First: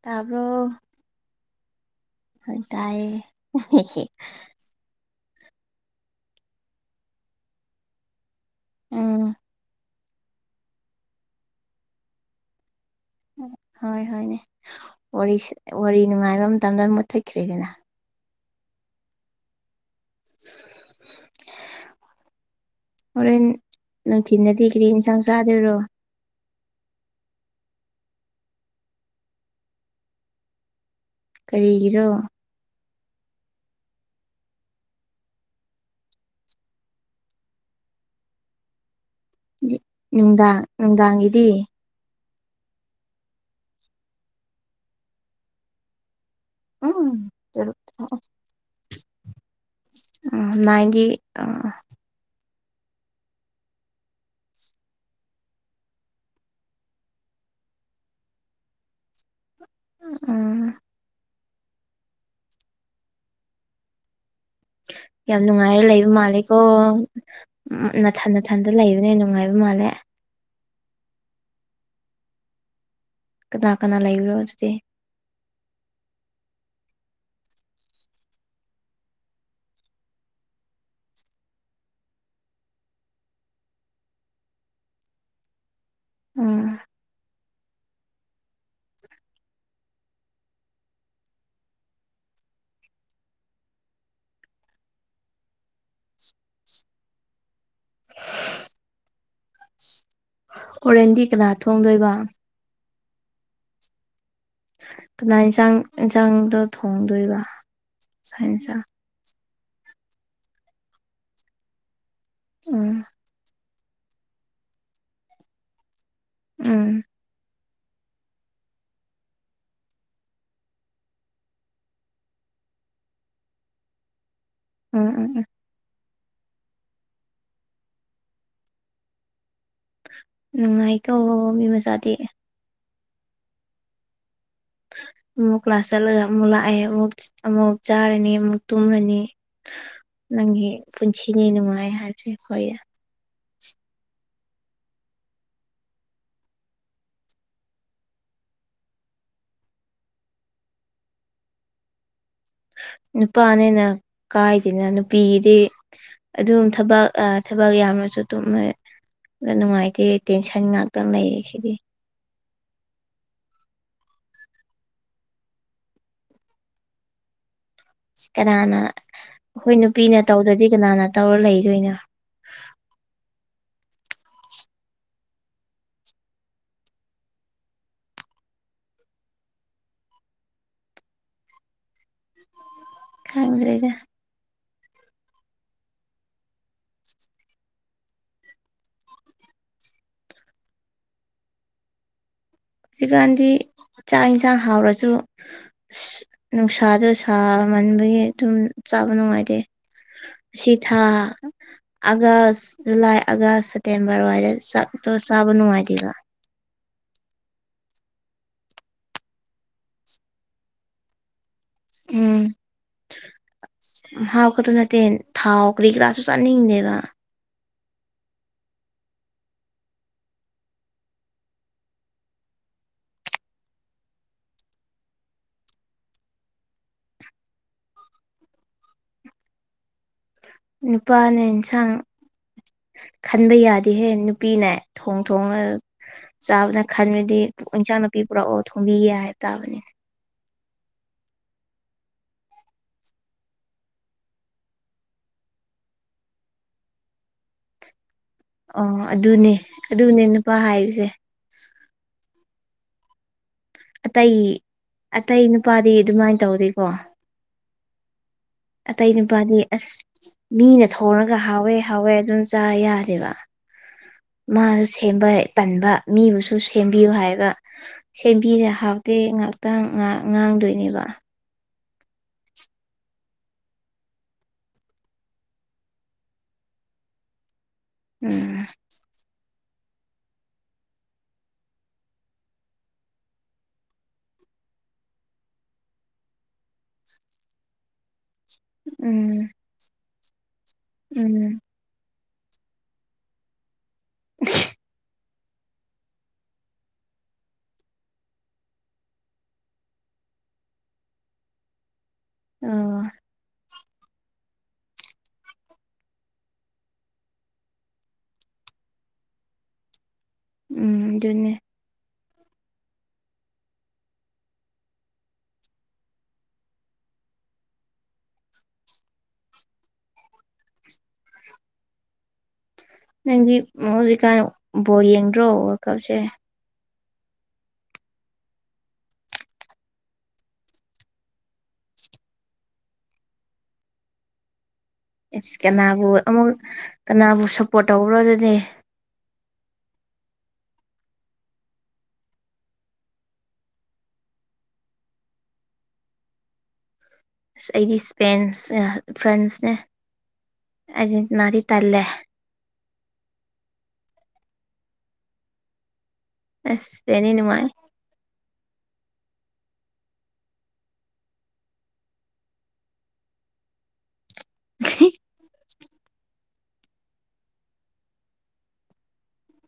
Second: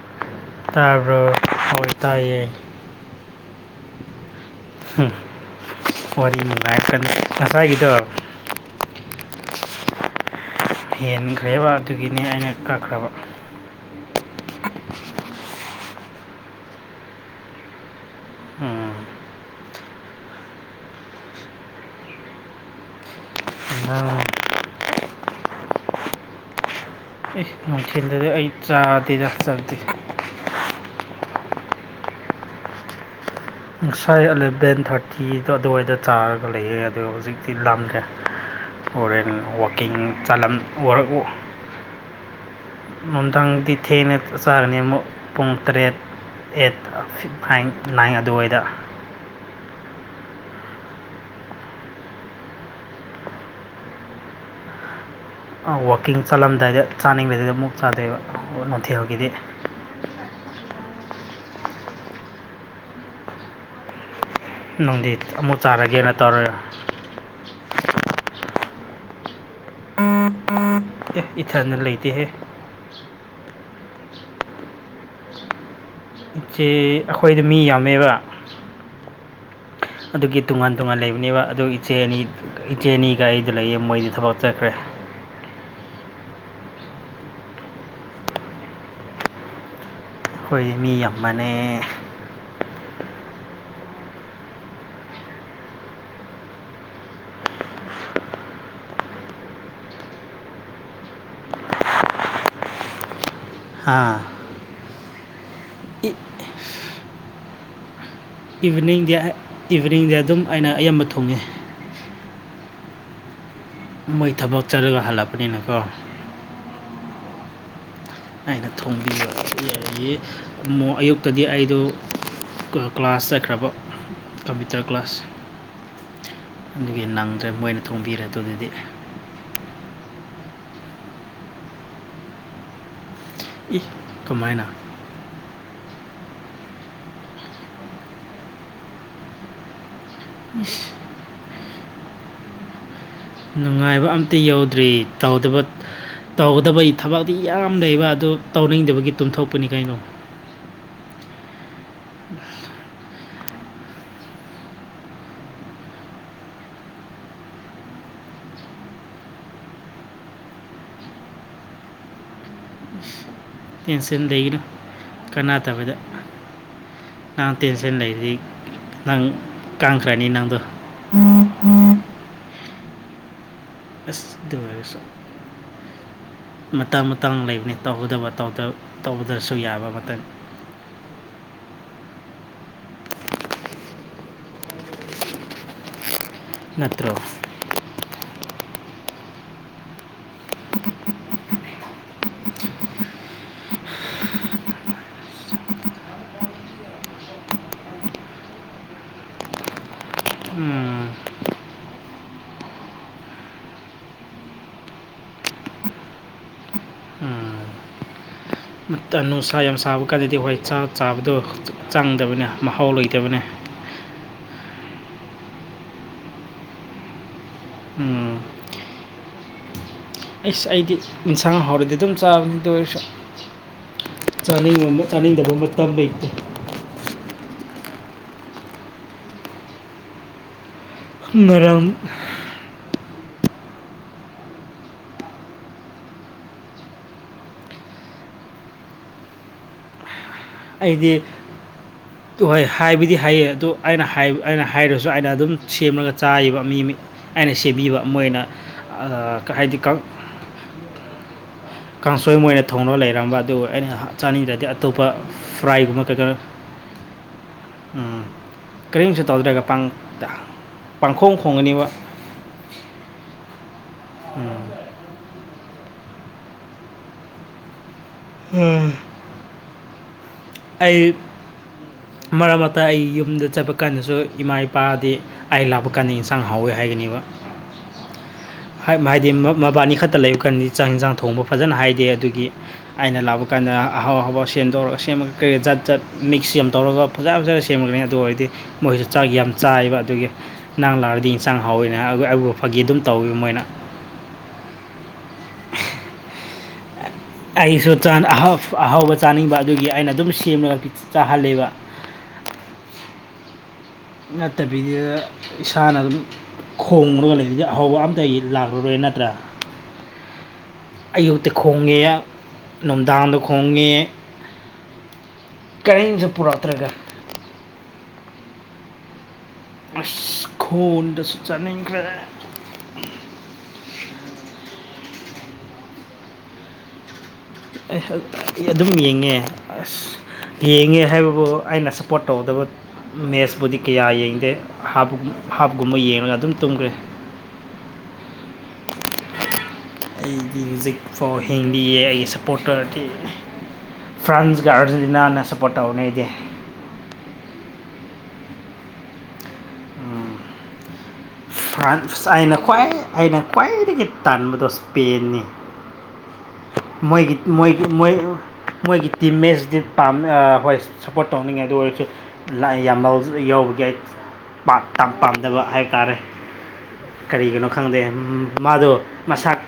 ꯇꯥꯕ꯭ꯔꯣ ꯇꯕ꯭ꯔꯣ ꯍꯧꯜ ꯇꯥꯏꯌꯦ ꯇꯥꯏ ꯎꯝ ꯋꯥꯔꯤ ꯅꯨꯡꯉꯥꯏꯀ ꯉꯁꯥꯏꯒꯤꯗꯣ ꯎꯝ ꯍꯦꯟꯈ꯭ꯔꯦꯕ ꯑꯗꯨꯒꯤꯅꯤ ꯑꯩꯅ ꯀꯛꯈ꯭ꯔꯕ ꯍꯣꯏ ꯍꯣꯏꯅꯦ ꯋꯥꯔꯤ ꯋꯥꯔꯤ ꯅꯨꯡꯉꯥꯏꯕ ꯃꯇꯝꯗ ꯑꯗꯨꯝ ꯃꯨꯠꯊꯠꯈ꯭ꯔꯦꯗꯅ ꯎꯝ ꯍꯣꯔꯦꯜ ꯅꯪ ꯅꯨꯡꯊꯤꯟꯅꯗꯤ ꯀꯔꯤꯟꯁꯥꯡ ꯆꯥꯗꯣꯏꯔꯣ ꯑꯦ ꯅꯨꯡꯊꯤꯜꯗꯗꯤ ꯑꯩ ꯆꯥꯗꯦꯗ ꯆꯥꯗꯦ ꯀꯔꯤꯒꯤꯔꯣ ꯉꯁꯥꯏ ꯑꯦꯂꯚꯦꯟ ꯊꯥꯔꯇꯤꯗꯣ ꯑꯗꯨꯋꯥꯏꯗ ꯆꯥꯔꯒ ꯂꯩꯌꯦ ꯑꯗꯣ ꯍꯧꯖꯤꯛꯇꯤ ꯂꯈ꯭ꯔꯦ ꯍꯣꯔꯦꯟ ꯋꯥꯛꯀꯤꯡ ꯅꯨꯡꯗꯥꯡ ꯆꯂꯝꯔꯛꯎ ꯅꯨꯡꯗꯥꯡꯒꯤꯗꯤ ꯅꯨꯡꯊꯪꯗꯤ ꯊꯦꯡꯅ ꯆꯥꯔꯅꯤ ꯑꯃꯨꯛ ꯄꯨꯡ ꯇꯔꯦꯠ ꯑꯩꯠ ꯎꯝ ꯐ ꯅꯥꯏꯟ ꯑꯗꯨꯋꯥꯏꯗ ꯏꯒꯤ ꯑ ꯋꯥꯛꯀꯤꯡ ꯆꯠꯂꯝꯗꯥꯏꯗ ꯆꯥꯅꯤꯡꯕꯗꯨꯗ ꯑꯃꯨꯛ ꯆꯥꯗꯣꯏꯑꯕ ꯅꯨꯡꯊꯦꯜꯒꯤꯗꯤ ꯎꯝ ꯅꯨꯡꯊꯤꯟ ꯌꯥꯝ ꯑꯃꯨꯛ ꯅꯨꯡꯉꯥꯏꯔ ꯂꯩꯕ ꯆꯥꯔꯒꯦꯅ ꯇꯧꯔꯒ ꯃꯥꯂꯦꯀꯣ ꯅꯅꯥꯊꯟ ꯅꯥꯊꯟꯗ ꯂꯩꯕꯅꯦ ꯅꯨꯡꯉꯥꯏꯕ ꯃꯥꯜꯂꯦ ꯑꯦ ꯏꯊꯅ ꯂꯩꯇꯦꯍꯦ ꯀꯅꯥ ꯀꯅꯥ ꯂꯩꯕ꯭ꯔꯣ ꯑꯗꯨꯗꯤ ꯆꯦ ꯑꯩꯈꯣꯏꯗ ꯃꯤ ꯌꯥꯝꯃꯦꯕ ꯑꯗꯨꯒꯤ ꯇꯣꯉꯥꯟ ꯇꯣꯉꯥꯟ ꯂꯩꯕꯅꯦꯕ ꯑꯗꯨ ꯏꯆꯦ ꯑꯅꯤ ꯏꯆꯦ ꯑꯅꯤꯒ ꯑꯩꯗ ꯂꯩꯌꯦ ꯃꯣꯏꯗꯤ ꯊꯕꯛ ꯆꯠꯈ꯭ꯔꯦ ꯎꯝ ꯑꯩꯈꯣꯏ ꯃꯤ ꯌꯥꯝꯃꯅꯦ ꯑꯣꯣꯔꯦꯟꯗꯤ ꯀꯅꯥ ꯊꯣꯡꯗꯣꯏꯕ ꯑꯥ ꯀꯅꯥ ꯌꯦꯟꯁꯥꯡ ꯏꯟꯁꯥꯡꯗꯣ ꯊꯣꯡꯗꯣꯏꯔꯤꯕ ꯏꯚꯤꯅꯤꯡꯗꯤ ꯏꯚꯤꯅꯤꯡꯗꯤ ꯑꯗꯨꯝ ꯑꯩꯅ ꯑꯌꯥꯝꯕ ꯊꯣꯡꯉꯤ ꯎꯝ ꯃꯣꯏ ꯊꯕꯛ ꯆꯠꯔꯒ ꯍꯜꯂꯛꯄꯅꯤꯅꯀꯣ ꯎꯝ ꯍꯥꯏꯅ ꯊꯣꯡꯕꯤꯕ ꯑꯃ ꯑꯌꯨꯛꯇꯗꯤ ꯑꯩꯗꯣ ꯀ꯭ꯂꯥꯁ ꯆꯠꯈ꯭ꯔꯕ ꯀꯝꯄ꯭ꯌꯨꯇꯔ ꯎꯝ ꯀ꯭ꯂꯥꯁ ꯎꯝ ꯎꯝ ꯑꯗꯨꯒꯤ ꯅꯪꯗ꯭ꯔꯦ ꯃꯣꯏꯅ ꯊꯣꯡꯕꯤꯔꯦ ꯑꯗꯨꯗꯨꯗꯤ ꯅꯨꯡꯉꯥꯏꯀꯣ ꯃꯤ ꯃꯆꯥꯗꯤ ꯏ ꯀꯃꯥꯏꯅ ꯑꯃꯨꯛ ꯀ꯭ꯂꯥꯁ ꯆꯠꯂꯒ ꯑꯃꯨꯛ ꯂꯥꯛꯑꯦ ꯑꯃꯨꯛ ꯑꯃꯨꯛ ꯆꯥꯔꯅꯤ ꯑꯃꯨꯛ ꯇꯨꯝꯂꯅꯤ ꯅꯪꯒꯤ ꯄꯨꯟꯁꯤꯅꯤ ꯅꯨꯡꯉꯥꯏ ꯍꯥꯏꯁꯦ ꯍꯣꯏ ꯅꯨꯡꯉꯥꯏꯕ ꯑꯝꯇ ꯌꯥꯎꯗ꯭ꯔꯤ ꯇꯧꯗꯕ ꯇꯧꯒꯗꯕꯩ ꯊꯕꯛꯇꯤ ꯌꯥꯝ ꯂꯩꯕ ꯑꯗꯨ ꯇꯧꯅꯤꯡꯗꯕꯒꯤ ꯇꯨꯝꯊꯣꯛꯄꯅꯤ ꯀꯩꯅꯣ ꯅꯨꯄꯥꯅꯦꯅ ꯀꯥꯏꯗꯅ ꯅꯨꯄꯤꯒꯤꯗꯤ ꯑꯗꯨꯝ ꯊꯕꯛ ꯊꯕꯛ ꯌꯥꯝꯅꯁꯨ ꯇꯨꯝꯃꯦ ꯑ ꯅꯨꯡꯉꯥꯏꯇꯦ ꯇꯦꯟꯁꯟ ꯉꯥꯛꯇꯪ ꯂꯩꯌꯦ ꯁꯤꯗꯤ ꯎ ꯇꯦꯟꯁꯟ ꯂꯩꯒꯤꯅꯣ ꯀꯅꯥꯇꯕꯗ ꯅꯪ ꯇꯦꯟꯁꯟ ꯂꯩꯗꯤ ꯀꯅꯥꯅ ꯅꯪ ꯑꯩꯈꯣꯏ ꯅꯨꯄꯤꯅ ꯀꯥꯡꯈ꯭ꯔꯅꯤ ꯅꯪꯗꯣ ꯇꯧꯗ꯭ꯔꯗꯤ ꯀꯅꯥꯅ ꯇꯧꯔ ꯂꯩꯗꯣꯏꯅꯣ ꯑꯁ ꯗꯤꯃꯥꯏꯔ ꯁ ꯃꯇꯥꯡ ꯃꯇꯥꯡ ꯂꯩꯕꯅꯤ ꯇꯧꯒꯗꯕ ꯇꯧꯗ꯭ꯔꯁꯨ ꯌꯥꯕ ꯃꯇꯝ ꯈꯥꯏ ꯑꯣꯏꯔꯦꯒ ꯅꯠꯇ꯭ꯔ ꯍꯧꯖꯤꯛꯀꯥꯟꯗꯤ ꯆꯥꯛ ꯌꯦꯟꯁꯥꯡ ꯍꯥꯎꯔꯁꯨ ꯑꯁ ꯅꯨꯡꯁꯥꯗꯣ ꯁꯥꯃꯟꯕꯒꯤ ꯑꯗꯨꯝ ꯆꯥꯕ ꯅꯨꯡꯉꯥꯏꯇꯦ ꯁꯤꯤ ꯊꯥ ꯎꯝ ꯑꯥꯒꯁ ꯖꯨꯂꯥꯏ ꯑꯥꯒꯁ ꯁꯦꯞꯇꯦꯝꯕꯔ ꯑꯗꯨꯋꯥꯏꯗ ꯆꯥꯛꯇꯣ ꯆꯥꯕ ꯅꯨꯡꯉꯥꯏꯇꯦꯕ ꯅꯨ ꯁꯥ ꯌꯥꯝ ꯆꯥꯕ ꯀꯥꯟꯗꯗꯤ ꯍꯣꯏ ꯆꯥꯛ ꯆꯥꯕꯗꯣ ꯆꯪꯗꯕꯅꯦ ꯃꯍꯥꯎ ꯂꯩꯇꯕꯅꯦ ꯍꯥꯥꯎꯀꯗ ꯅꯠꯇꯦ ꯊꯥꯎ ꯀꯔꯤ ꯀꯔꯥꯁꯨ ꯆꯥꯅꯤꯡꯗꯦꯕ ꯎꯝ ꯑꯩꯁ ꯑꯩꯗꯤ ꯏꯟꯁꯥꯡ ꯍꯧꯥꯎꯔꯗꯤ ꯑꯗꯨꯝ ꯆꯥꯕꯅꯤꯗ ꯑꯣꯏꯔꯁꯨ ꯆꯥꯅꯤꯡꯕ ꯆꯥꯅꯤꯡꯗꯕ ꯃꯇꯝ ꯂꯩꯇꯦ ꯅꯨꯄꯥꯅ ꯏꯟꯁꯥꯡ ꯃꯔꯝ ꯈꯟꯕ ꯌꯥꯗꯦꯍꯦ ꯅꯨꯄꯤꯅꯦ ꯊꯣꯡ ꯊꯣꯡꯉ ꯆꯥꯕꯅ ꯈꯟꯕꯗꯤ ꯏꯟꯁꯥꯡ ꯅꯥꯄꯤ ꯄꯨꯔꯛꯑꯣ ꯊꯣꯡꯕꯤꯒꯦ ꯍꯥꯏꯕ ꯇꯥꯕꯅꯤ ꯑꯩꯗꯤ [inaudible] ꯑ ꯍꯣꯏ ꯍꯥꯏꯕꯨꯗꯤ ꯍꯥꯏꯌꯦ ꯑꯗꯣ ꯑꯩꯅ ꯑꯩꯅ ꯍꯥꯏꯔꯁꯨ ꯑꯩꯅ ꯑꯗꯨꯝ ꯁꯦꯝꯂꯒ ꯆꯥꯏꯕ ꯃꯤ ꯃꯤ ꯑꯩꯅ ꯁꯦꯝꯦꯕꯤꯕ ꯃꯣꯏꯅ ꯑꯣ ꯑꯗꯨꯅꯦ ꯍꯥꯏꯗꯤ ꯑꯗꯨꯅꯦ ꯅꯨꯄꯥ ꯍꯥꯏꯕꯁꯦ ꯀꯥꯡꯁꯣꯏ ꯃꯣꯏꯅ ꯊꯧꯅ ꯂꯩꯔꯝꯕ ꯑꯗꯨꯒ ꯑꯩꯅ ꯑꯇꯩ ꯆꯥꯅꯤꯡꯗ꯭ꯔꯗꯤ ꯑꯇꯣꯞꯄ ꯑꯇꯩ ꯅꯨꯄꯥꯗꯤ ꯐ꯭ꯔꯥꯏꯒꯨꯝꯕ ꯀꯩꯀꯔꯥ ꯑꯗꯨꯃꯥꯏꯅ ꯇꯧꯗꯦꯀꯣ ꯎꯝ ꯑꯇꯩ ꯅꯨꯄꯥꯗꯤ ꯑꯁ ꯃꯤꯅ ꯄꯥꯡꯈꯣꯡ ꯊꯣꯡꯔꯒ ꯍꯥꯎꯋꯦ ꯈꯣꯡꯒꯅꯦꯕ ꯍꯥꯎꯋꯦ ꯑꯗꯨꯝ ꯆꯥꯔ ꯌꯥꯗꯦꯕ ꯃꯥꯁꯨ ꯁꯦꯝꯕ ꯇꯟꯕ ꯃꯤꯕꯨꯁꯨ ꯁꯦꯝꯕꯤꯌꯨ ꯍꯥꯏꯕ ꯁꯦꯝꯕꯤꯔꯦ ꯍꯥꯎꯗꯦ ꯉꯍꯥꯛꯇꯪ ꯉꯍꯥꯛ ꯑꯩ ꯃꯔꯛ ꯑꯩ ꯌꯨꯝꯗ ꯆꯠꯄ ꯀꯥꯟꯗꯁꯨ ꯏꯃꯥ ꯏꯄꯥꯗꯤ ꯑꯩ ꯂꯥꯞꯄ ꯀꯥꯟꯗ ꯏꯟꯁꯥꯡ ꯍꯥꯎꯋꯦ ꯍꯥꯏꯒꯅꯤꯕ ꯎꯝ ꯍꯥꯏꯗꯤ ꯃꯕꯥꯅꯤ ꯈꯛꯇ ꯂꯩꯕ ꯀꯥꯟꯗꯤ ꯆꯥꯛ ꯌꯦꯟꯁꯥꯡ ꯊꯣꯡꯕ ꯐꯖꯅ ꯍꯥꯏꯗꯦ ꯑꯗꯨꯒꯤ ꯑꯩꯅ ꯂꯥꯛꯄ ꯀꯥꯟꯗ ꯑꯍꯥꯎ ꯑꯍꯥꯎ ꯁꯦꯝꯗꯧꯔꯒ ꯁꯦꯝꯃꯒ ꯀꯔꯤ ꯀ ꯖꯥꯠ ꯖꯠ ꯃꯤꯛꯁ ꯌꯥꯝ ꯇꯧꯔꯒ ꯐꯖꯅ ꯐꯖꯅ ꯁꯦꯝꯒꯅꯤ ꯑꯗꯨ ꯑꯣꯏꯔꯗꯤ ꯃꯣꯏꯁꯨ ꯆꯥꯛ ꯌꯥꯝ ꯎꯝ ꯆꯥꯏꯕ ꯑꯗꯨꯒꯤ ꯅꯅꯥꯡ ꯂꯥꯛꯔꯗꯤ ꯏꯟꯁꯥꯡ ꯎꯝ ꯍꯥꯎꯋꯦꯅꯦ ꯍꯥꯏ ꯑꯔꯕ ꯐꯥꯒꯤ ꯑꯗꯨꯝ ꯇꯧꯋꯦꯕ ꯃꯣꯏꯅ ꯎꯝ ꯑꯩꯁꯨ ꯑꯍꯥꯎꯕ ꯆꯥꯅꯤꯡꯕ ꯑꯗꯨꯒꯤ ꯑꯩꯅ ꯑꯗꯨꯝ ꯁꯦꯝꯃꯒ ꯆꯥꯍꯜꯂꯤꯕ ꯑꯣ ꯅꯠꯇꯕꯤꯗꯨꯗ ꯏꯁꯥꯅ ꯑꯗꯨꯝ ꯈꯣꯡꯂꯒ ꯂꯩꯔꯤꯗꯤ ꯑꯍꯧꯕ ꯑꯝꯇ ꯂꯥꯛꯂꯔꯣꯏ ꯅꯠꯇ꯭ꯔꯥ ꯎꯝ ꯑꯌꯨꯛꯇ ꯑꯗꯨꯅꯦ ꯈꯣꯡꯉꯦ ꯅꯨꯡꯗꯥꯡꯗ ꯈꯣꯡꯉꯦ ꯀꯔꯦꯟꯁꯦ ꯄꯨꯔꯛꯇ꯭ꯔꯒ ꯑꯁ ꯈꯣꯟꯗꯁꯨ ꯆꯥꯅꯤꯡꯈ꯭ꯔꯦ ꯅꯪꯗꯤ ꯍꯧꯖꯤꯛꯀꯥꯟ ꯕꯣꯜ ꯌꯦꯡꯗ꯭ꯔꯣ ꯋꯥꯔꯜ ꯀꯞꯁꯦ ꯑꯗꯨꯝ ꯌꯦꯡꯉꯦ ꯑꯁ ꯌꯦꯡꯉꯦ ꯍꯥꯏꯕꯕꯨ ꯑꯩꯅ ꯁꯞꯄꯣꯔꯠ ꯇꯧꯒꯗꯕ ꯃꯦꯠꯁꯄꯨꯗꯤ ꯀꯌꯥ ꯌꯦꯡꯗꯦ ꯍꯥꯞ ꯑꯁ ꯍꯥꯞꯀꯨꯝꯕ ꯀꯅꯥꯕꯨ ꯌꯦꯡꯉꯒ ꯑꯗꯨꯝ ꯑꯃꯨꯛ ꯇꯨꯝꯈ꯭ꯔꯦ ꯀꯅꯥꯕꯨ ꯁꯞꯄꯣꯔꯠ ꯇꯧꯕ꯭ꯔꯣꯗꯗꯤ ꯑꯩꯒꯤ ꯃ꯭ꯌꯨꯖꯤꯛ ꯐꯥꯎ ꯍꯤꯡꯂꯤꯑ ꯑꯩꯒꯤ ꯁꯞꯄꯣꯔꯇꯔꯗꯤ ꯐ꯭ꯔꯥꯟꯁꯒ ꯑꯥꯔꯖꯦꯟꯇꯤꯅꯥꯅ ꯁꯞꯄꯣꯔꯠ ꯇꯧꯔꯅꯤ ꯑꯩꯗꯤ ꯑꯁ ꯑꯩꯗꯤ ꯏꯁꯄꯦꯟꯁ ꯐ꯭ꯔꯦꯟꯁꯅꯦ ꯐ꯭ꯔꯥꯟꯁ ꯑꯩꯅ ꯈ꯭ꯏ ꯑꯩꯅ ꯈ꯭ꯋꯥꯏꯗꯒꯤ ꯇꯥꯟꯕꯗꯣ ꯏꯁꯄꯦꯟꯅꯤ ꯑꯁ ꯏꯁꯄꯦꯟꯗꯤ ꯃꯣꯏꯒꯤ ꯅꯨꯡꯉꯥꯏ ꯃꯣꯏꯒꯤ ꯃꯣꯏ ꯃꯣꯏꯒꯤ ꯇꯤꯝ ꯃꯦꯁꯇꯗꯤ ꯄꯥꯝ ꯍꯣꯏ ꯁꯞꯄꯣꯔꯠ ꯇꯧꯅꯤꯡꯉꯦ ꯑꯗꯨ ꯑꯣꯏꯔꯁꯨ ꯌꯥꯝꯃ ꯌꯥꯎꯕꯒꯤ ꯑꯩ ꯄꯥꯝꯖꯕ ꯍꯥꯏꯇꯥꯔꯦ ꯀꯔꯤꯒꯤꯅꯣ ꯈꯪꯗꯦ ꯃꯥꯗꯣ ꯃꯁꯥꯛ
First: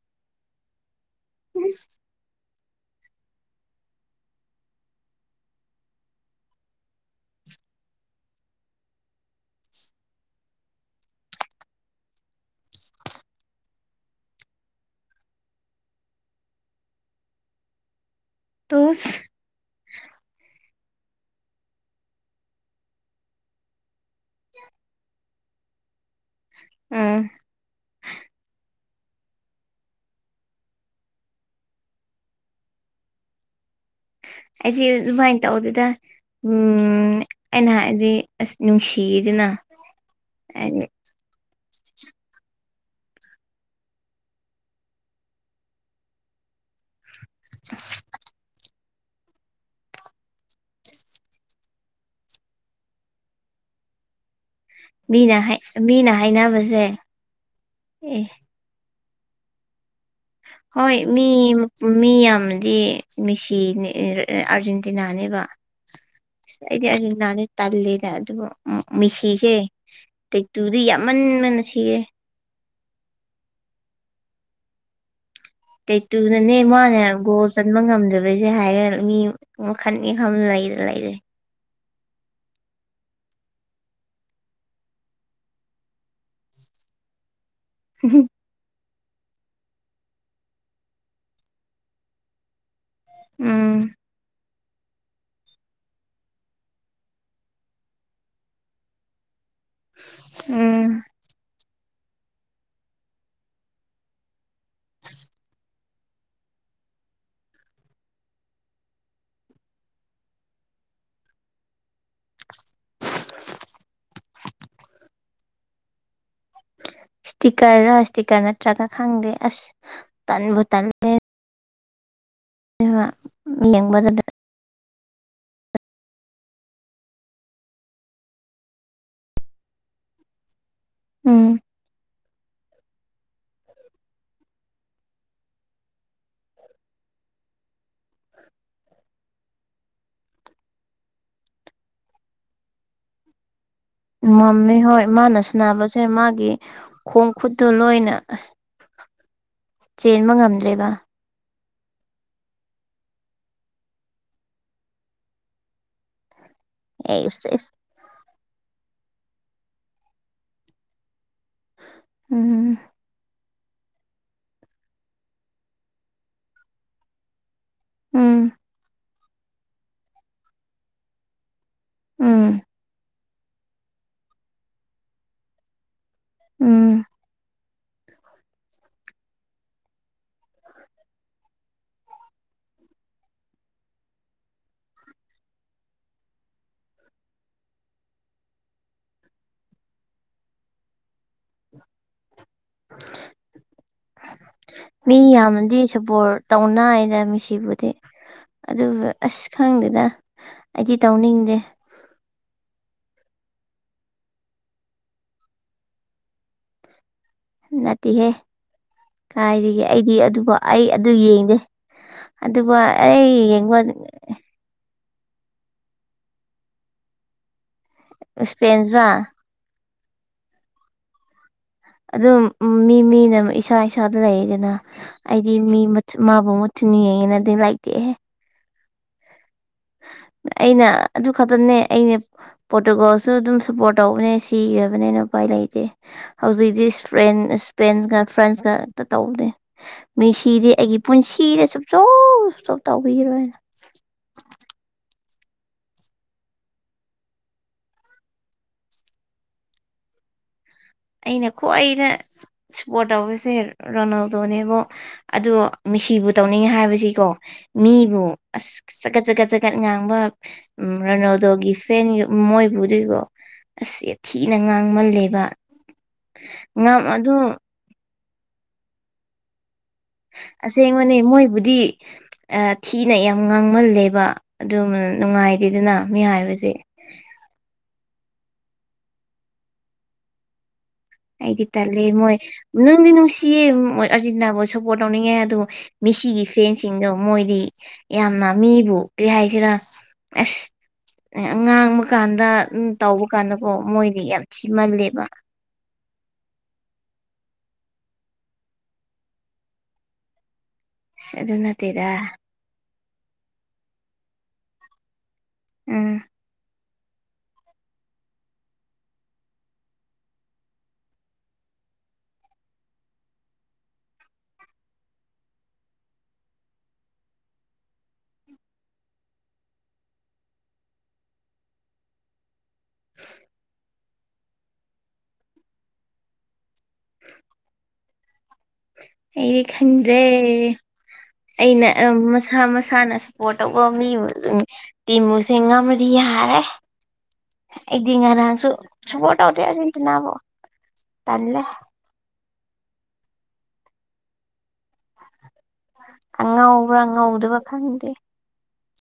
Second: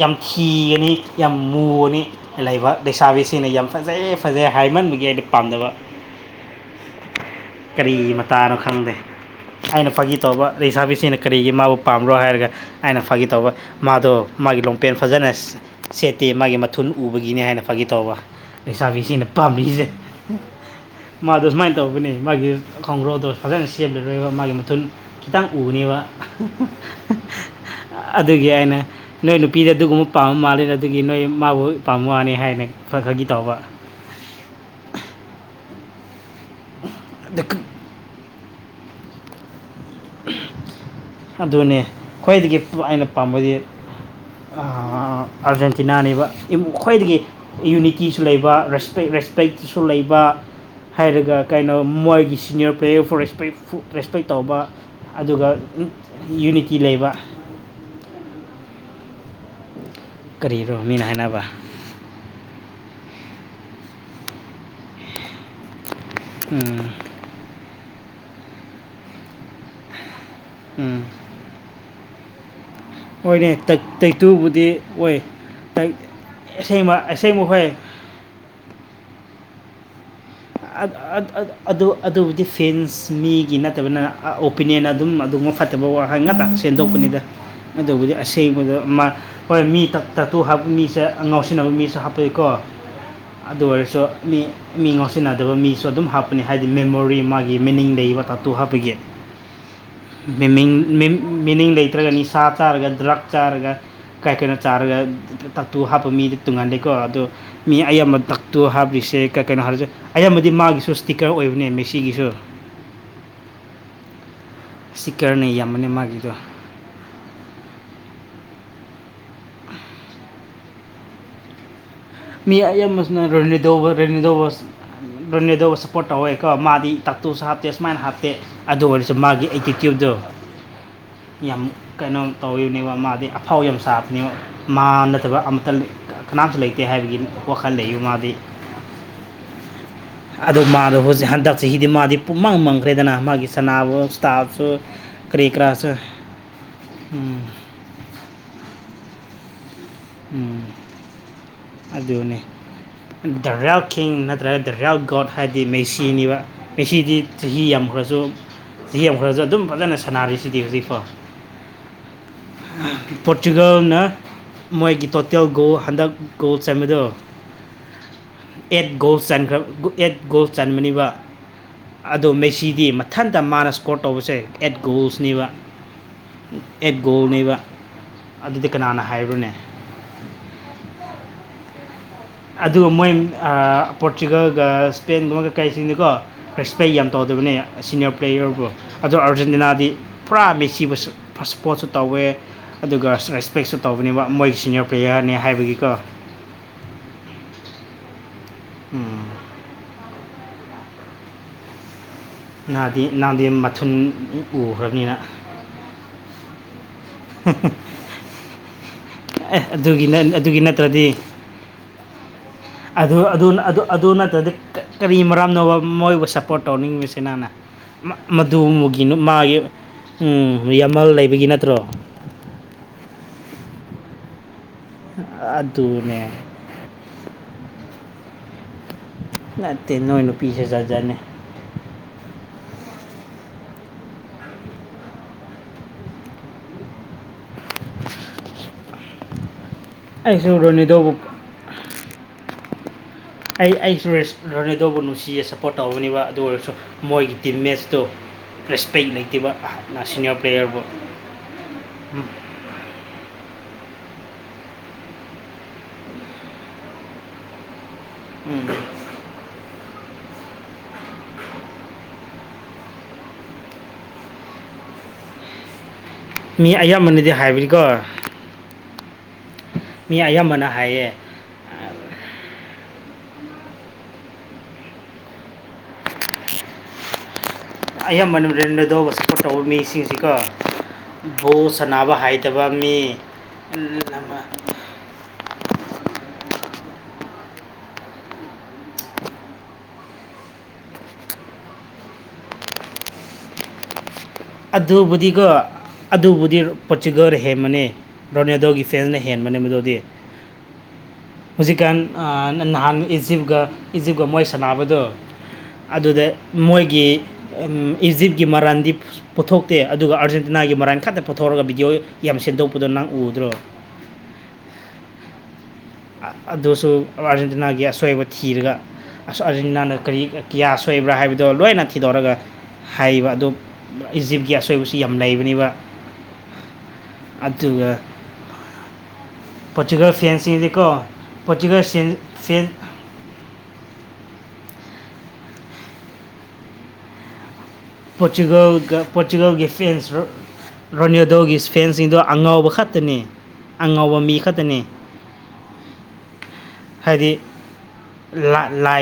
ꯌꯥꯝ ꯊꯤꯒꯅꯤ ꯌꯥꯝ ꯃꯨꯅꯤ ꯂꯩꯕ ꯂꯩꯁꯥꯕꯤꯁꯤꯡꯅ ꯌꯥꯝ ꯐꯖꯩꯌꯦ ꯐꯖꯩ ꯍꯥꯏꯃꯟꯕꯒꯤ ꯑꯩꯅ ꯄꯥꯝꯗꯕ ꯀꯔꯤ ꯃꯇꯥꯅꯣ ꯈꯪꯗꯦ ꯑꯩꯅ ꯐꯥꯒꯤ ꯇꯧꯕ ꯂꯩꯁꯥꯕꯤꯁꯤꯡꯅ ꯀꯔꯤꯒꯤ ꯃꯥꯕꯨ ꯄꯥꯝꯕ꯭ꯔꯣ ꯍꯥꯏꯔꯒ ꯑꯩꯅ ꯐꯥꯒꯤ ꯇꯧꯕ ꯃꯥꯗꯣ ꯃꯥꯒꯤ ꯂꯣꯡꯄꯦꯟ ꯐꯖꯅ ꯁꯦꯠꯇꯦ ꯃꯥꯒꯤ ꯃꯊꯨꯟ ꯎꯕꯒꯤꯅꯤ ꯍꯥꯏꯅ ꯐꯥꯒꯤ ꯇꯧꯕ ꯇꯣꯁ ꯂꯩꯁꯥꯕꯤꯁꯤꯅ ꯄꯥꯝꯃꯤꯁꯦ ꯃꯥꯗꯣ ꯁꯨꯃꯥꯏꯅ ꯇꯧꯕꯅꯦ ꯃꯥꯒꯤ ꯈꯣꯡꯒ꯭ꯔꯣꯗꯣ ꯐꯖꯅ ꯁꯦꯝꯂꯔꯣꯏꯕ ꯃꯥꯒꯤ ꯃꯊꯨꯟ ꯈꯤꯇꯪ ꯎꯕꯅꯦꯕ ꯎꯝ ꯑꯗꯨꯒꯤ ꯑꯩꯅ ꯅꯣꯏ ꯅꯨꯄꯤꯗ ꯑꯗꯨꯒꯨꯝꯕ ꯄꯥꯝꯕ ꯃꯥꯜꯂꯦ ꯑꯗꯨꯒꯤ ꯅꯣꯏ ꯃꯥꯕꯨ ꯄꯥꯝꯕ ꯃꯥꯅꯤ ꯍꯥꯏꯅ ꯈꯔ ꯈꯔꯒꯤ ꯇꯧꯕ ꯑꯩꯗꯤ ꯑꯗꯨꯃꯥꯏꯅ ꯇꯧꯗꯨꯗ ꯎꯝ ꯑꯩꯅ ꯍꯥꯏꯕꯗꯤ ꯑꯁ ꯅꯨꯡꯁꯤꯗꯅ ꯍꯥꯏ ꯑꯗꯨꯅꯦ ꯈ꯭ꯋꯥꯏꯗꯒꯤ ꯑꯩꯅ ꯄꯥꯝꯕꯗꯤ ꯑꯥꯔꯖꯦꯟꯇꯤꯅꯥꯅꯦꯕꯨꯡ ꯈ꯭ꯣꯏꯗꯒꯤ ꯌꯨꯅꯤꯇꯤꯁꯨ ꯂꯩꯕ ꯔꯦꯁꯄꯦꯛꯇꯁꯨ ꯂꯩꯕ ꯍꯥꯏꯔꯒ ꯀꯩꯅꯣ ꯃꯣꯏꯒꯤ senior player for respect respect ꯇꯧꯕ ꯃꯤꯅ ꯑꯗꯨꯒ ꯃꯤꯅ ꯌꯨꯅꯤꯇꯤ ꯍꯥꯏꯅꯕꯁꯦ ꯂꯩꯕ ꯑꯦ ꯀꯔꯤꯔꯣ ꯍꯣꯏ ꯃꯤꯅ ꯍꯥꯏꯅꯕ ꯃꯤꯝ ꯃꯤ ꯌꯥꯝꯗꯤ ꯃꯤꯁꯤꯅꯦ ꯑꯦ ꯑꯦ ꯑꯥꯔꯖꯦꯟꯇꯤꯅꯥꯅꯦꯕ ꯎꯝ ꯑꯩꯗꯤ ꯑꯔꯖꯦꯟꯇꯤꯅꯥꯗꯤ ꯇꯜꯂꯤꯗ ꯑꯗꯨꯕꯨ ꯎꯪ ꯃꯦꯁꯤꯖꯦ ꯇꯦꯛꯇꯨꯗꯤ ꯎꯝ ꯌꯥꯝꯃꯟꯕꯅ ꯁꯤꯌꯦ ꯍꯣꯏꯅꯦ ꯇꯦꯠ ꯇꯦꯇꯨꯕꯨꯗꯤ ꯑꯣꯏ ꯇꯦꯇꯨꯅꯅꯦ ꯃꯥꯅ ꯒꯣꯜ ꯍꯣꯏ ꯆꯟꯕ ꯉꯝꯗꯕꯁꯦ ꯍꯥꯏꯔ ꯃꯤ ꯃꯈꯟꯅꯤ ꯈꯝ ꯂꯩ ꯑꯠ ꯑꯠ ꯑꯠ ꯑꯗꯨ ꯑꯗꯨꯕꯨꯗꯤ ꯐꯦꯟꯁ ꯃꯤꯒꯤ ꯅꯠꯇꯕꯅ ꯑꯣꯄꯤꯅꯤꯌꯟ ꯑꯗꯨꯝ ꯑꯗꯨꯝꯃ ꯐꯠ ꯋꯥꯈꯩꯟ ꯉꯥꯛꯇ ꯁꯦꯟꯗꯣꯛꯄꯅꯤꯗ [inaudible] ꯑꯗꯨꯕꯨꯗꯤ ꯑꯁ ꯁꯤꯕꯗ ꯃꯥ ꯍꯣꯏ ꯃꯤ ꯇꯞ ꯇꯇꯨ ꯍꯥꯞꯄ ꯃꯤꯁꯦ ꯉꯥꯎꯁꯤꯟꯅꯕ ꯃꯤꯁꯨ ꯍꯥꯞꯄꯏꯀꯣ ꯑꯗꯨ ꯎꯝ ꯑꯣꯏꯔꯁꯨ ꯃꯤ ꯃꯤꯉꯥꯎꯁ ꯁꯤꯟꯅꯗꯕ ꯃꯤꯁꯨ ꯑꯗꯨꯝ ꯍꯥꯞꯄꯅꯤ ꯍꯥꯏꯗꯤ ꯃꯦꯃꯣꯔꯤ ꯃꯥꯒꯤ ꯃꯤꯅꯤꯡ ꯂꯩꯕ ꯇꯥꯇꯨ ꯍꯥꯞꯄꯒꯤ ꯃꯤꯅꯤꯡ ꯎꯝ ꯃꯤꯝ ꯃꯤꯅꯤꯡ ꯂꯩꯇ꯭ꯔꯒ ꯅꯤꯁꯥ ꯆꯥꯔꯒ ꯗ꯭ꯔꯛ ꯆꯥꯔꯒ ꯀꯥꯏ ꯀꯩꯅꯣ ꯆꯥꯔꯒ ꯇꯥꯇꯨ ꯍꯥꯞꯄ ꯃꯤꯗꯤ ꯇꯨꯡꯉꯥꯟꯂꯦꯀꯣ ꯑꯗꯨ ꯃꯤ ꯑꯌꯥꯝꯕ ꯗꯛꯇꯨ ꯍꯥꯞꯄꯤꯁꯦ ꯀꯩ ꯀꯩꯅꯣ ꯍꯥꯏꯔꯤꯖꯦ ꯑꯌꯥꯝꯕꯗꯤ ꯃꯥꯒꯤꯁꯨ ꯁ꯭ꯇꯤꯀꯔ ꯑꯣꯏꯕꯅꯦ ꯃꯦꯁꯤꯒꯤꯁꯨ ꯁꯤꯀꯔꯅ ꯌꯥꯝꯕꯅꯦ ꯃꯥꯒꯤꯗꯣ ꯁ꯭ꯇꯤꯛꯀꯔꯔ ꯁ꯭ꯇꯤꯛꯀꯔ ꯅꯠꯇ꯭ꯔꯒ ꯈꯪꯗꯦ ꯑꯁ ꯇꯟꯕꯨ ꯇꯜꯂꯦ ꯃꯤ ꯑꯌꯥꯝꯕ ꯌꯦꯡꯕꯗꯨꯗ [unintelligible] ꯑꯗꯨꯅꯦ ꯑꯗꯨꯕꯨ ꯁꯞꯄꯣꯔꯠ ꯇꯧꯋꯦꯀꯣ ꯃꯥꯗꯤ ꯇꯥꯛꯇꯨꯁꯨ ꯍꯥꯞꯇꯦ ꯁꯨꯃꯥꯏꯅ ꯍꯥꯞꯇꯦ ꯑꯗꯨ ꯑꯣꯏꯔꯁꯨ ꯃꯥꯒꯤ ꯑꯦꯇꯤꯇ꯭ꯌꯨꯠꯗꯣ [inaudible] ꯌꯥꯝ ꯀꯩꯅꯣ ꯇꯧꯔꯤꯕꯅꯦꯕ ꯃꯥꯗꯤ ꯑꯐꯥꯎ ꯌꯥꯝ ꯁꯥꯕꯅꯦꯕ ꯃꯥ ꯅꯠꯇꯕ ꯑꯝꯇ ꯀꯅꯥꯁꯨ ꯂꯩꯇꯦ ꯍꯥꯏꯕꯒꯤ ꯋꯥꯈꯜ ꯂꯩꯕ ꯃꯥꯗꯤ ꯑꯗꯣ ꯃꯥꯗꯣ ꯍꯧꯖꯤꯛ ꯍꯟꯗꯛ ꯆꯍꯤꯗꯤ ꯃꯥꯗꯤ ꯄꯨꯃꯥꯡ ꯃꯪꯈ꯭ꯔꯦꯗꯅ ꯃꯥꯒꯤ ꯁꯅꯥꯕꯣ ꯉꯝꯃꯦ ꯍꯣꯏ ꯃꯥꯅ ꯁꯅꯥꯕꯁꯦ ꯃꯥꯒꯤ ꯈꯣꯡ ꯎꯝ ꯈꯨꯠꯇꯨ ꯂꯣꯏꯅ ꯆꯦꯟꯕ ꯎꯝ ꯉꯝꯗ꯭ꯔꯦꯕ ꯑꯗꯨꯅꯦ ꯗ ꯔꯦꯜ ꯀꯤꯡ ꯅꯠꯇ꯭ꯔꯒ ꯗ ꯔꯦꯜ ꯒꯣꯠ ꯍꯥꯏꯗꯤ ꯃꯦꯁꯤꯅꯦꯕ ꯄꯦꯁꯤꯗꯤ ꯑꯦꯁ ꯆꯍꯤ ꯑꯦꯁ ꯌꯥꯝꯈ꯭ꯔꯁꯨ ꯆꯍꯤ ꯌꯥꯝꯈ꯭ꯔꯁꯨ ꯑꯗꯨꯝ ꯐꯖꯅ ꯁꯥꯟꯅꯔꯤꯁꯤꯗꯤ ꯍꯧꯖꯤꯛꯀꯣ ꯎꯝ ꯄꯣꯔꯇꯨꯒꯜꯅ ꯃꯣꯏꯒꯤ ꯇꯣꯇꯦꯜ ꯒꯣꯜ ꯍꯟꯗꯛ ꯒꯣꯜ ꯆꯟꯕꯤꯗꯧ ꯎꯝ ꯑꯦꯠ ꯒꯣꯜꯈ꯭ꯔ ꯑꯦꯠ ꯒꯣꯜ ꯆꯟꯕꯅꯤꯕ ꯑꯣ ꯎꯝ ꯃꯦꯁꯤꯗꯤ ꯃꯊꯟꯇ ꯃꯥꯅ ꯏꯁꯀꯣꯔ ꯇꯧꯕꯁꯦ ꯑꯦꯠ ꯒꯣꯜꯁꯅꯦꯕ ꯑꯦꯠ ꯎꯝ ꯒꯣꯅꯦꯕ ꯑꯗꯨꯗꯤ ꯀꯅꯥꯅ ꯍꯥꯏꯕ꯭ꯔꯣꯅꯦ ꯑꯗꯨꯒ ꯃꯣꯏ ꯄꯣꯔꯇꯨꯒꯜꯒ ꯏꯁꯄꯦꯟꯒꯨꯝꯕ ꯀꯩꯀꯩꯁꯤꯡꯅꯤꯀꯣ ꯔꯦꯁꯄꯦꯛ ꯌꯥꯝ ꯇꯧꯗꯕꯅꯦ ꯁꯤꯅꯤꯌꯔ ꯄ꯭ꯂꯦꯌꯔꯕꯨ ꯑꯗꯨꯗ ꯑꯥꯔꯖꯦꯟꯇꯤꯅꯥꯗꯤ ꯄꯨꯔꯥ ꯃꯦꯆꯤꯕꯁꯨ ꯁꯄꯣꯠꯁꯨ ꯇꯧꯋꯦ ꯑꯗꯨꯒ ꯔꯦꯁꯄꯦꯛꯁꯨ ꯇꯧꯕꯅꯦꯕ ꯃꯣꯏꯒꯤ ꯁꯤꯅꯤꯌꯔ ꯄ꯭ꯂꯦꯌꯔꯅꯦ ꯍꯥꯏꯕꯒꯤꯀꯣ ꯇꯧꯅꯥꯏꯅ ꯃꯤꯁꯤꯕꯨꯗꯤ ꯑꯗꯨꯒ ꯑꯁ ꯈꯪꯗꯦꯗ ꯑꯩꯗꯤ ꯇꯧꯅꯤꯡꯗꯦ ꯅꯥꯗꯤ ꯅꯥꯗꯤ ꯃꯊꯨꯟ ꯎꯈ꯭ꯔꯕꯅꯤꯅ [unintelligible] ꯅꯠꯇꯦꯍꯦ ꯑꯦ ꯀꯥꯏꯗꯒꯤ ꯑꯗꯨꯒꯤ ꯑꯩꯗꯤ ꯑꯗꯨꯕꯨ ꯑꯗꯨꯒꯤ ꯑꯩ ꯑꯗꯨ ꯅꯠꯇ꯭ꯔꯗꯤ ꯌꯦꯡꯗꯦ ꯑꯗꯨꯒ ꯑꯗꯨ ꯑꯗꯨ ꯑꯩ ꯌꯦꯡꯕ ꯑꯗꯨ ꯑꯗꯨ ꯅꯠꯇ꯭ꯔꯗꯤ ꯀꯔꯤ ꯃꯔꯝꯅꯣꯕ ꯃꯣꯏꯕꯨ ꯁꯞꯄꯣꯔꯠ ꯇꯧꯅꯤꯡꯉꯤꯁꯤ ꯅꯥꯅ ꯃꯗꯨꯃꯒꯤ ꯏꯁꯄꯦꯟꯁ꯭ꯔꯥ ꯃꯥꯒꯤ ꯎꯝ ꯌꯥꯝꯃꯜ ꯂꯩꯕꯒꯤ ꯅꯠꯇ꯭ꯔꯣ ꯑꯗꯨꯝ ꯃꯤ ꯃꯤꯅ ꯏꯁꯥ ꯏꯁꯥꯗ ꯂꯩꯌꯦꯗꯅ ꯍꯥꯏꯗꯤ ꯃꯤ ꯑꯗꯨꯅꯦ ꯃꯕꯨ ꯃꯥꯕꯨꯨ [unintelligible] [unintelligible] ꯅꯨꯄꯤꯁꯦ ꯑꯩꯅ ꯖꯥꯠ ꯖꯥꯠꯅꯦ ꯑꯗꯨꯛ ꯈꯛꯇꯅꯦ ꯑꯩꯅ ꯄꯣꯔꯇꯨꯒꯥꯜꯁꯨ ꯑꯗꯨꯝ ꯁꯞꯄꯣꯔꯠ ꯇꯧꯕꯅꯦ ꯁꯤꯈ꯭ꯔꯕꯅꯦꯅ ꯎꯄꯥꯏ ꯂꯩꯇꯦ ꯍꯧꯖꯤꯛꯇꯤ ꯏꯁꯄꯦꯟꯒ ꯐ꯭ꯔꯥꯟꯁꯀ ꯇꯧꯕꯅꯦ ꯑꯩꯁꯨ ꯃꯤꯁꯤꯗꯤ ꯑꯩꯒꯤ ꯔꯣꯅꯦꯗꯣꯕꯨ ꯄꯨꯟꯁꯤꯗ ꯁꯨꯡꯇꯧ ꯁꯨꯡꯇꯧ ꯇꯧꯕꯤꯔꯣꯏ ꯑꯩ ꯑꯩꯁꯨ ꯔꯣꯅꯥꯜꯗꯣꯕꯨ ꯅꯨꯡꯁꯤꯌꯦ ꯆꯠꯄ ꯁꯞꯄꯣꯔꯠ ꯇꯧꯕꯅꯦꯕ ꯑꯗꯨ ꯑꯣꯏꯔꯁꯨ ꯃꯣꯏꯒꯤ ꯇꯤꯝ ꯃꯦꯠꯁꯇꯨ ꯔꯦꯁꯄꯦꯛ ꯂꯩꯇꯕꯅ ꯁꯤꯅꯤꯌꯔ ꯄ꯭ꯂꯦꯌꯔꯕꯨ ꯑꯩꯅ ꯈ꯭ꯋꯥꯏꯅ ꯁꯄꯣꯔꯠ ꯇꯔꯤꯁꯦ ꯔꯣꯅꯥꯜꯗꯣꯅꯦꯕꯣ ꯑꯗꯣ ꯃꯤꯁꯤꯕꯨ ꯇꯧꯅꯤꯡꯉꯦ ꯍꯥꯏꯕꯁꯤꯀꯣ ꯃꯤꯕꯨ ꯑꯁ ꯆꯀꯠ ꯆꯀꯠ ꯆꯀꯠ ꯉꯥꯡꯕ ꯎꯝ ꯔꯣꯅꯥꯜꯗꯣꯒꯤ ꯐꯦꯟ ꯃꯣꯏꯕꯨꯗꯨꯕꯣ ꯑꯁ ꯊꯤꯅ ꯉꯥꯡꯃꯜꯂꯦꯕ ꯃꯤ ꯉꯝ ꯑꯌꯥꯝꯕꯅꯗꯤ ꯑꯗꯨ ꯍꯥꯏꯕꯤꯅꯤꯀꯣ ꯑꯁꯦ ꯍꯥꯏꯌꯦ ꯕꯅꯤ ꯃꯣꯏꯕꯨꯗꯤ ꯊꯤꯅ ꯌꯥꯝ ꯉꯥꯡꯃꯜꯂꯦꯕ ꯑꯗꯨ ꯅꯨꯡꯉꯥꯏꯇꯦꯗꯅ ꯃꯤ ꯍꯥꯏꯕꯁꯦ ꯑꯌꯥꯝꯕꯅ ꯔꯣꯅꯥꯜꯇꯣꯕꯨ ꯁꯞꯄꯣꯔꯠ ꯇꯧꯕ ꯃꯤꯁꯤꯡꯁꯤꯀꯣ ꯑꯩꯗꯤ ꯕꯣꯜ ꯇꯜꯂꯦ ꯁꯥꯟꯅꯕ ꯃꯣꯏ ꯍꯩꯇꯕ ꯅꯨꯡꯗꯤ ꯃꯤ ꯅꯨꯡꯁꯤ ꯑꯔꯖꯦꯟꯇꯤꯅꯥꯕꯨꯁꯨ ꯁꯞꯄꯣꯔꯠ ꯇꯧꯅꯤꯡꯉꯦ ꯑꯗꯣ ꯃꯤꯁꯤꯒꯤ ꯐꯦꯟꯁꯤꯡꯗꯣ ꯃꯣꯏꯗꯤ ꯌꯥꯝꯅ ꯃꯤꯕꯨ ꯀꯔꯤ ꯍꯥꯏꯁꯤꯔꯥ ꯑꯁ ꯉꯥꯡꯕ ꯀꯥꯟꯗ ꯇꯧꯕ ꯀꯥꯟꯗꯀꯣ ꯃꯣꯏꯗꯤ ꯌꯥꯝ ꯊꯤꯃꯜꯂꯦꯕ ꯑꯗꯨꯕꯨꯗꯤꯀꯣ ꯑꯗꯨꯕꯨꯗꯤ ꯄꯣꯔꯇꯨꯀꯜꯒꯤꯅ ꯍꯦꯟꯕꯅꯤ ꯔꯣꯅꯥꯜꯗꯣꯒꯤ ꯐꯦꯟꯁꯤꯡꯅ ꯍꯦꯟꯕꯅꯦ ꯃꯗꯨꯗꯤ ꯑꯁ ꯑꯗꯨ ꯍꯧꯖꯤ ꯀꯥꯟ ꯅꯠꯇꯦꯗ ꯑ ꯅꯍꯥꯟ ꯏꯖꯤꯞꯀ ꯏꯖꯤꯞꯀ ꯃꯣꯏ ꯁꯥꯟꯅꯕꯗꯣ ꯎꯝ ꯑꯗꯨꯗ ꯃꯣꯏꯒꯤ ꯏꯖꯤꯠꯒꯤ ꯃꯔꯔꯥꯥꯟꯗꯤ ꯄꯨꯊꯣꯛꯇꯦ ꯑꯗꯨꯒ ꯑꯥꯔꯖꯦꯟꯇꯤꯅꯥꯒꯤ ꯃꯔꯥꯟ ꯈꯛꯇ ꯄꯨꯊꯣꯛꯑꯒ ꯕꯤꯗꯤꯑꯣ ꯌꯥꯝ ꯁꯦꯝꯗꯣꯛꯄꯗꯣ ꯅꯪ ꯎꯗ꯭ꯔꯣ ꯑꯗꯨꯁꯨ ꯑꯥꯔꯖꯦꯟꯇꯤꯅꯥꯒꯤ ꯑꯁꯣꯏꯕ ꯊꯤꯔꯒ ꯑꯁ ꯑꯔꯖꯦꯟꯇꯤꯅꯥꯅ ꯀꯔꯤ ꯀꯌꯥ ꯁꯣꯏꯕ꯭ꯔꯥ ꯍꯥꯏꯕꯗꯣ ꯂꯣꯏꯅ ꯊꯤꯗꯣꯛꯑꯒ ꯍꯥꯏꯕ ꯑꯗꯨ ꯏꯖꯤꯞꯀꯤ ꯑꯁꯣꯏꯕꯁꯣ ꯌꯥꯝ ꯂꯩꯕꯅꯤꯕ ꯑꯇꯨꯒ ꯑꯩꯗꯤ ꯈꯪꯗ꯭ꯔꯦ ꯄꯣꯔꯇꯨꯒꯜ ꯑꯩꯅ ꯃꯁꯥ ꯐꯦꯟ ꯏꯁꯥꯅ ꯁꯞꯄꯣꯔꯠꯇ ꯋꯥꯃꯤꯕꯖꯤꯡ ꯇꯤꯝꯃꯨꯁꯤꯡ ꯉꯝꯃꯗꯤ ꯌꯥꯔꯦ ꯑꯩꯗꯤ ꯉꯔꯥꯡꯁꯨ ꯄꯣꯔꯇꯨꯒꯜꯒ ꯁꯞꯄꯣꯔꯠ ꯇꯧꯗꯦ ꯄꯣꯔꯇꯨꯒꯜꯒꯤ ꯐꯦꯟꯁ ꯑꯥꯔꯖꯦꯟꯇꯤꯅꯥꯕꯨ ꯔꯣꯅꯥꯜꯌꯣꯗꯣꯒꯤ ꯇꯜꯂꯦ ꯐꯦꯟꯁꯤꯡꯗꯣ ꯑꯉꯥꯎꯕ ꯈꯛꯇꯅꯤ ꯑꯉꯥꯎꯕ ꯃꯤ ꯈꯛꯇꯅꯤ ꯑ ꯉꯧꯕ꯭ꯔꯥ ꯍꯥꯏꯗꯤ ꯉꯧꯗꯕ ꯈꯪꯗꯦ [inaudible]